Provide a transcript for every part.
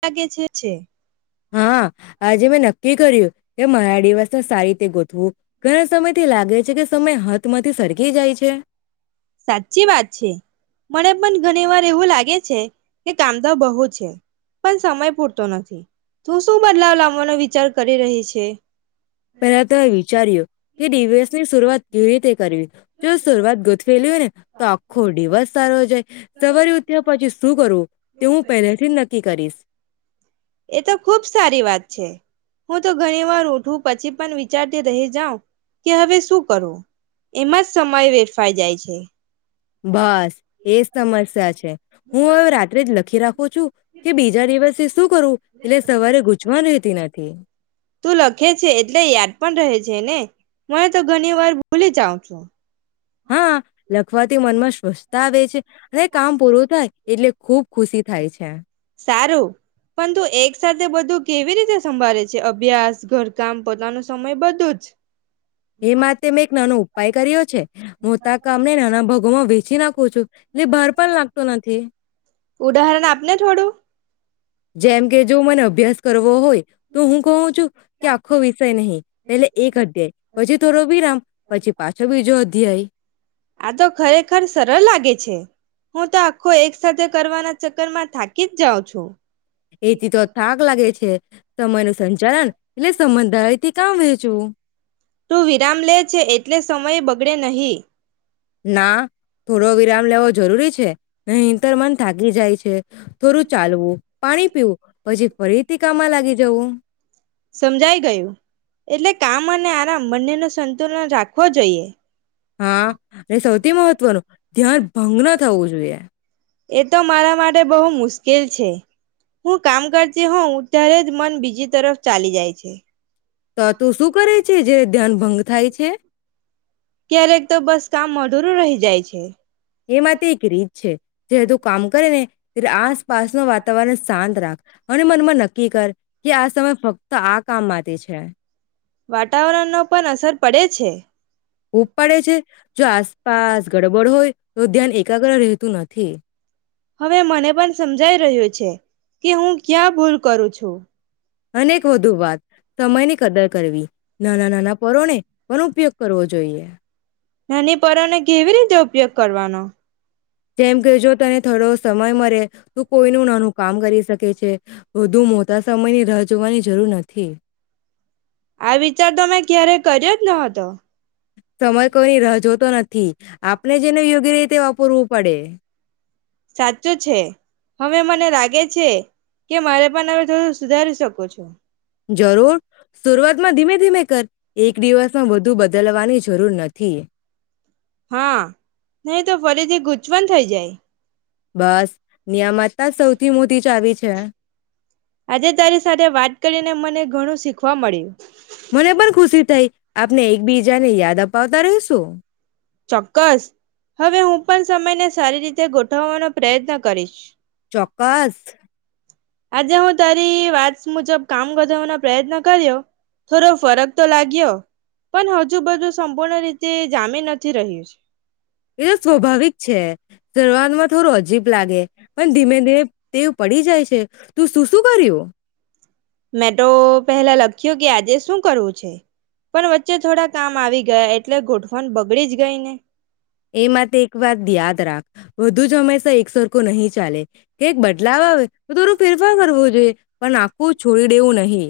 લાગે છે છે. હાં, આજે મેં નક્કી કર્યું કે મારા ડિવસને સારી રીતે ગોથવું ઘણા સમયઠી લાગે છે કે સમય હાથમાંથી સરકી જાય છે. સાચી વાત છે, મને પન ઘણી વાર એવું લાગે છે કે કામ તો બહુ છે, પન સમય પૂરતો નથી, તું શું બદલાવ લાવવાનો વિચાર કરી રહી છે? પહેલા તો એ વિચાર્યું કે દિવસની શરૂઆત કેવી રીતે કરવી. જો શરૂઆત ગોથવેલી હોય ને તો આખો દિવસ સારો [unintelligible] સવારે ઉઠ્યા પછી શું કરવું તે હું પહેલે ઠી જ નક્કી કરીશ. એ તો ખુબ સારી વાત છે, હું તો ઘણી વાર ઉઠું પછી પણ વિચારતી રહી જાઉ કે હવે શું કરવું? એમાં જ સમય વેડફાઈ જાય છે. બસ એ જ સમસ્યા છે, હું હવે રાત્રે જ લખી રાખું છું કે બીજા દિવસે શું કરવું એટલે સવારે ગૂંચવણ રહેતી નથી તું લખે છે એટલે યાદ પણ રહે છે ને! મને તો ઘણી વાર ભૂલી જાઉ છું. હાં, લખવાથી મનમાં સ્વસ્તા આવે છે અને કામ પૂરું થાય એટલે ખુબ ખુશી થાય છે. સારું પન તું એક સાથે બધું કેવી રીતે સંભાળે છે, અભ્યાસ, ઘરકામ પોતાનો સમય બધું જ? એ માતે મેં એક નાનો ઉપાય કર્યો છે, મોતા કામને નાના ભાગોમાં વ્હેચી નાખું છું એટલે ભાર પણ લાગતો નથી. ઉદાહરણ [unintelligible] જેમ કે જો મને અભ્યાસ કરવો હોય તો હું કહું છું કે આખો વિષય નહીં. પેલે એક અધ્યાય પછી થોડો વિરામ પછી પાછો બીજો અધ્યાય આ તો ખરેખર સરળ લાગે છે હું તો આખો એક સાથેથે કરવાના ચક્કર માં થાકી જ જાઉં છું. એથી તો થાક લાગે છે સમય ન સંચાલન એટલે સમધારીથી કામ વેચવું. તું વિરામ લે છે એટલે સમય બગડે નહી. ના થોડો વિરામ લેવો જ જરૂરી છે. નહી તર મન થકી જાય છે થોડું ચાલવું પાણી પીવું પછી ફરીથી કામમાં લાગી જવું. આમ અને આરામ બંને ન સંતુલન રાખવો જોઈએ. હા અને સૌથી મહત્વનું ધ્યાન ભંગન થવું જોઈએ. એ તો મારા માટે બહુ મુશ્કેલ છે હું કામ કરતી હોઉ ત્યારે જ મન બીજી તરફ ચાલી જાય છે. તો તું શું કરે છે જે. ધ્યાન ભંગ થાય છે. ક્યારેક તો બસ કામ અધુરું રહી જાય છે. એમાં એક રીત છે જ્યારે તું કામ કરે ને ત્યારે આસપાસનું વાતાવરણ શાંત રાખ અને મનમાં નક્કી કર કે આ સમય ફક્ત આ કામ માટે છે. વાતાવરણ નો પણ અસર પડે છે. ઉપબ પાડે છે જો આસપાસ ગડબડ હોય તો ધ્યાન એકાગ્ર. તું નથી. હવે મને પણ સમજાઈ રહ્યું છે કે હું ક્યાં ભૂલ કરું છું. અનેક વધુ વાત સમયની કદર કરવી નાના નાના પરોને પણ ઉપયોગ કરવો જોએ. જોઈએ. નાની પરોને કેવી રીતે ઉપયોગ કરવાનો. જેમ કજો તને. થોડો સમય મરે. તું કોઈનું નાનું કામ કરી શકે છે બધુ મોટા સમયની. રાહ જોવાની જરૂર નથી. આ વિચાર તો મે ક્યારે કર્યો જ ન હતો. સમય કોઈની રાહ જોતો નથી. ઠીક. આપણે જેને યોગ્ય રીતે પૂરવું પડે. સાચો છે હવે મને લાગે છે કે મારે પણ હમે થોડું સુધારી શકુ છું. જરુ સુરુવાતમાં ધીમે ધીમે કર એક દિવસમાં બધું બદલવાની જરૂર નથી. હા નહી તો ફરીથી ગૂંચવન થઈ જાય. બસ નિયામતા સૌથી મોટી ચાવી છે આજે તારી સાથે વાત કરીને મને ઘણું શીખવા મેરે જને યાદ અપાવતા રેસુ ચોક્કસ હવે હું પણ સમયને સારી રીતે ગોઠવવાનો પ્રયત્ન કરીશ. ચોક્કાસ. આજે હું તારી વાત મુજબ કામ વધવાનો પ્રયત્ન કર્યો થોડો ફરક તો લાગ્યો પણ હજુ બધું સંપૂર્ણ રીતે જામી નથી રહ્યું. એ તો સ્વાભાવિક છે, [unintelligible] માં થોડું અજીબ લાગે પણ ધીમે ધીમે તેવ પડી જાય છે. તું શું શું કર્યું? મેં તો પેહલા લખ્યું કે આજે શું કરવું છે, પણ વચ્ચે થોડા કામ આવી ગયા એટલે ગોઠવણ બગડી જ ગઈ ને. એ માટે એક વાત યાદ રાખ. વધુ જ હંમેશા એક સરકુ નહી ચાલે. એક બદલાવ આવે તો થોડુ ફેરફાર કરવુ જોઈએ પણ આખું છોડી દેવું નહી.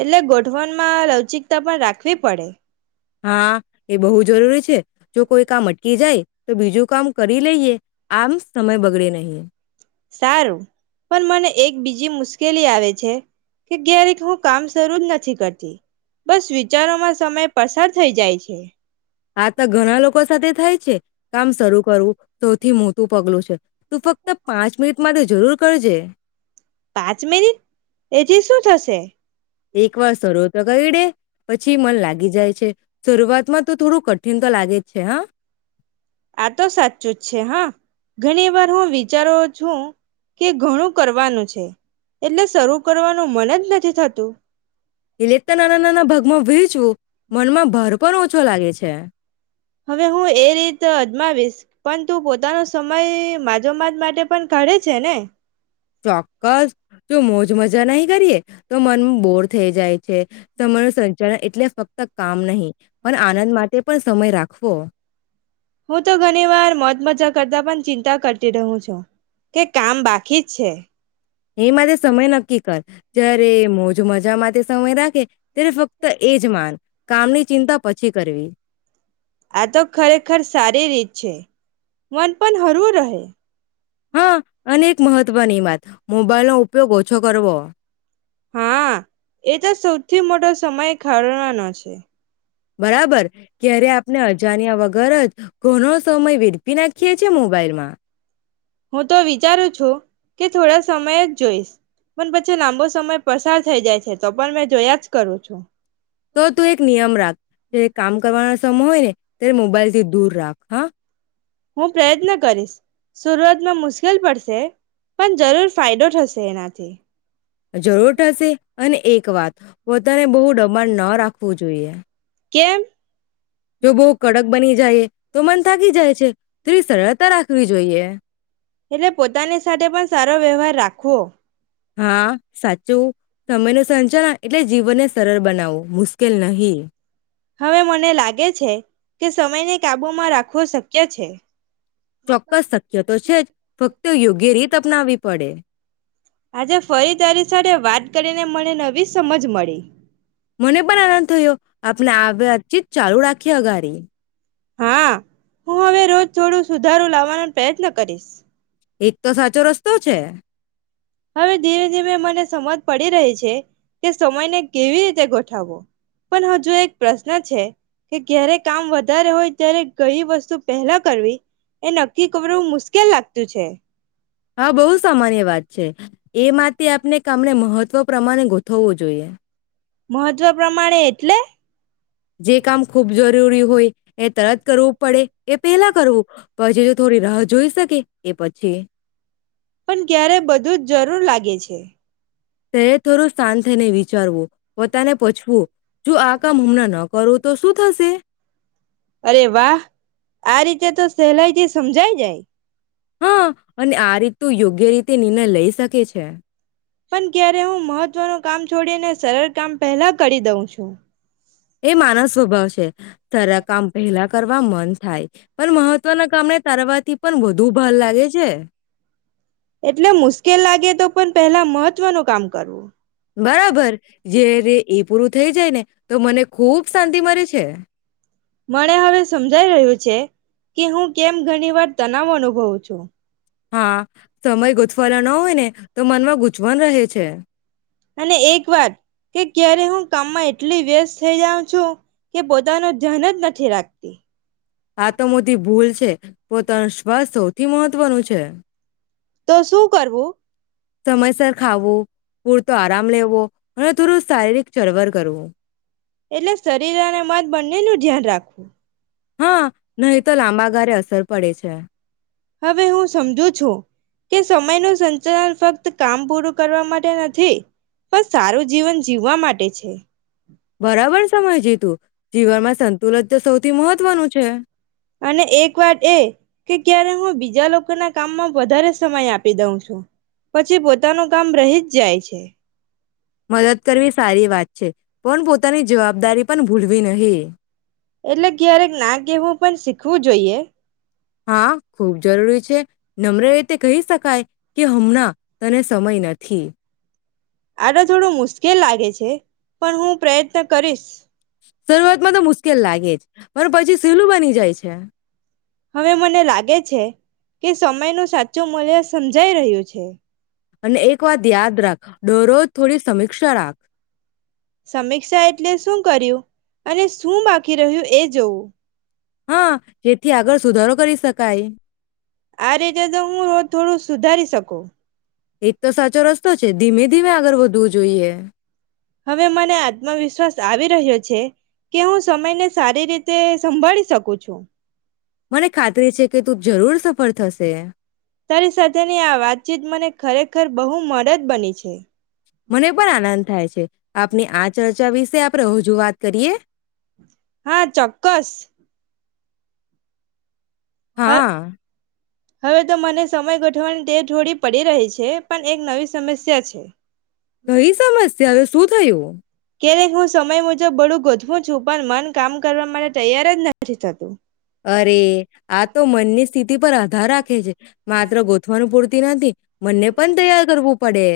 એટલે ગોઠવણમાં લવચિકતા પણ રાખવી પડે. હા એ બહુ જ જરૂરી છે. જો કોઈ કામ અટકી જાય તો બીજું કામ કરી લઈએ આમ સમય બગડે નહીં. શ્કેલી આવે છે કે ક્યારેક હું કામ શરૂુ જ નથી કરતી, બસ વિચારોમાં સમય પસાર થઈ જાય છે. આ તો ઘણા લોકો સાથે થાય છે. કામ શરૂ કરવું સૌથી મોટું પ ગ્લુ છે. તું ફક્ત પાંચ મિનિટ માટે જરૂર કળજે. પાંચ મિનિટ એથી શું થશે? એક વાર સરો તો [unintelligible] પછી મન લાગી જાય છે, શરૂઆતમાં તો થોડું ક ઠિન તો લાગે જ છે હ. આ તો સાચું જ છે હા ઘણી વાર હું વિચારો છું કે ઘણું કરવાનું છે. એટલે શરૂ કરવાનું મન જ નથી થતું. [unintelligible] નાના નાના ભાગમાં [unintelligible] મનમાં ભાર પણ ઓછો લાગે છે. હવે હું એ રીત અજમાવીશ પણ તું પોતાનો સમય માજોમાજ માટે પણ કાઢે છે ને. ચોક્કસ જો મોજ મજા નહી કરીએ તો મન બોર થઈ જાય છે. તમાર સંચાર એટલે ફક્ત કામ નહી. પણ આનંદ માટે પણ સમય રાખવો. હું તો ઘણી વાર મત મજા કરતા પણ ચિંતા કરતી રહું છું, કે કામ બાકી જ છે. એ માટે સમય નક્કી કર જ્યારે મોજ મજા માટે સમય રાખે તેને ફક્ત એજ માન કામની ચિંતા પછી કરવી. આ તો ખરેખર સારી રીત છે, મન પણ હરવું રહે. હા અનેક મહત્વની માત. હા એ તો સૌથી મોટો સમય ખાળવાનો છે. બરાબર, ક્યારે આપણે અજાણ્યા વગર જ ઘણો સમય વેરપી નાખીએ છે મોબાઈલમાં. હું તો વિચારું છું, કે થોડા સમય જ જોઈશ પણ પછી લાંબો સમય પસાર થઈ જાય છે, તો પણ મેં જોયા જ કરું છું. તો તું એક નિયમ રાખ જે કામ કરવાનો સમય હોય ને તે મોબાઈલથી દૂર. રાખ હ. હું પ્રયત્ન કરીશ. સુરઆતમાં મુશ્કેલ પડશે પણ જરૂર ફાયદો થશે એનાથી. જરૂર થશે, અને એક વાત, વધારે બહુ ડબાણ ન રાખવું જોઈએ. કેમ? જો બહુ કડક બની જાય તો મન થાકી જાય છે થોડી સરળતા રાખવી જોઈએ [inaudible] એટલે પોતાની સાથે પણ સારો વ્યવહાર રાખ ખૂઓ. હા સાચું તમે ન સંજના એટલે જીવનને સરળ બનાવો. મુશ્કેલ નહીં. હવે મને લાગે છે કે સમયને કાબુમાં રાખવો શક્ય છે. ચોક્કસ શક્ય તો છે જ ફક્ત યોગ્ય રીત અપનાવવી પડે. આજે ફરી તારી સાથે વાત કરીને મને નવી સમજ મળી. મને પણ આનંદ થયો આપણે આ વાતચીત ચાલુ રાખી અગારી. હા હું હવે રોજ થોડું સુધારું લાવવાનો પ્રયત્ન કરીશ. એક તો સાચો રસ્તો છે. હવે ધીમે ધીમે મને સમજ પડી રહી છે કે સમયને કેવી રીતે ગોઠવવો પણ હજુ એક પ્રશ્ન છે કે જ્યારે કામ વધારે હોય ત્યારે ગઈ વસ્તુ પહેલા કરવી એ નક્કી કરવું મુશ્કેલ લાગતું છે. હા બહુ સામાન્ય વાત છે. છે. એમાંથી આપને કામને મહત્વ પ્રમાણે ગોઠવવું જોઈએ. મહત્વ પ્રમાણે એટલે જે કામ ખૂબ જોર ઉરી હોય. એ તરત કરવું પડે એ પેલા કરવું પછી જો થોડી રાહ જોઈ. શકે એ પછી. પણ ક્યારે બધું જ જરૂર લાગે છે. તે થોડું શાંત થઈ ને વિચારવું. પોતાને પૂછવું જો આ કામ હમણાં ન કરું તો શું થશે. અરે વાહ આ રીતે તો સહેલાઈથી સમજાય જાય. હા અને આ રીત તો યોગ્ય રીતે નિર્ણય લઈ શકે છે. પણ ક્યારે હું મહત્વનું કામ છોડીને સરળ કામ પહેલા કરી દઉં છું. એ માના સ્વભાવ છે તાર કામ પહેલા કરવા મન થાય. પણ મહત્વના કામને તારવાથી પણ વધુ ભાર લાગે છે. એટલે મુશ્કેલ લાગે તો પણ પેલા મહત્વનું કામ કરવું. બરાબર જય્યારે એ પૂરું થઈ જાય ને તો મને ખુબ શાંતિ મરે છે. મને હવે સમજાઈ રહ્યું છે કે હું કેમ ઘણી વાર તનાવ અનુભવું છું. હા. સમય ગોથ ફળ ન હોય ને તો મનમાં ગૂચવાન રહે છે. અને એક વાત કે ક્યારે હું કામમાં એટલી વ્યસ્ત થઈ જાઉં છું, કે પોતાનું ધન જ નથી રાખતી. આ તો મોથી ભૂલ છે પોતાનો શ્વાસ સૌથી મહત્વનું છે. તો શું કરવું સમયસર ખાવો. પૂરતો આરામ લેવો અને થોડું શારીરિક. ચરવર કરવો. એટલે શરીર અને મન બંને નું ધ્યાન રાખવું. હા, નહી તો લાંબા ગરે અસ સર પડે છે. હવે હું સમજુ છું કે સમયનું સંચાલન ફક્ત કામ પૂરું કરવા માટે નથી, પણ સારું જીવન જીવવા માટે છે. બરાબર સમયજી તું જીવનમાં સંતુલન તો સૌથી મહત્વનું છે અને એક વાટ એ કે ક્યારે હું બીજા લોકો ના કામમાં વધારે સમય આપી દઉં છું. પછી પોતાનું કામ રહી જ જાય છે. મદદ કરવી સારી વાત છે, પણ પોતાની જવાબદારી પન ભૂલવી નહી. એટલે ક્યારેક ના કેવું પણ શીખવું જોઈએ. હા ખુબ જરૂરી છે નમ્ર રીતે કહી શકાય કે હમના તને સમય નથી. આ તો થોડુ મુશ્કેલ લાગે છે. પણ હું પ્રયત્ન કરીશ. શરૂઆતમાં તો મુશ્કેલ લાગે જ પણ પછી સેલું બની જાય છે. હવે મને લાગે છે કે સમયનો સાચું મૂલ્ય સમજાય રહ્યો છે. અને એક વાત યાદ રાખ ડરો થોડી સમ અક્ષ રાખ. સમીક્ષા એટલે શું કર્યું અને શું બાકી રહ્યું એ જોવું. હા જેથી આગળ સુધારો કરી શકાય. આ રીતે તો હું થોડું સુધારી શકું. એક તો સાચો રસ્તો છે ધીમે ધીમે આગળ વધવું જોઈએ. હવે મને આત્મવિશ્વાસ આવી રહ્યો છે કે હું સમયને સારી રીતે સંભાળી શકું છું‌. મને ખાતરી છે કે તું જરૂર સફર થશે. તારી સાથેની આ વાતચીત મને ખરેખર બહુ મદદ બની છે. મને પણ આનંદ થાય છે આપની આ ચર્ચા વિશે આપણે હજુ વાત- કરીએ. હા ચોક્કસ હ હા હવે તો મને સમય ગોઠવાની તે જોડી પડી રહી છે પણ એક નવી સમસ્યા છે. કઈ સમસ્યાઓ શું થયું ક્યારે હું સમય મુજબ બડું ગોઠવું છું પણ મન કામ કરવા માટે તૈયાર જ નથી થતું. અરે આ તો મનની સ્થિતિ પર આધાર રાખે છે, માત્ર ગોથવાનું પૂરતી નથી મનને પણ તૈયાર કરવું પડે.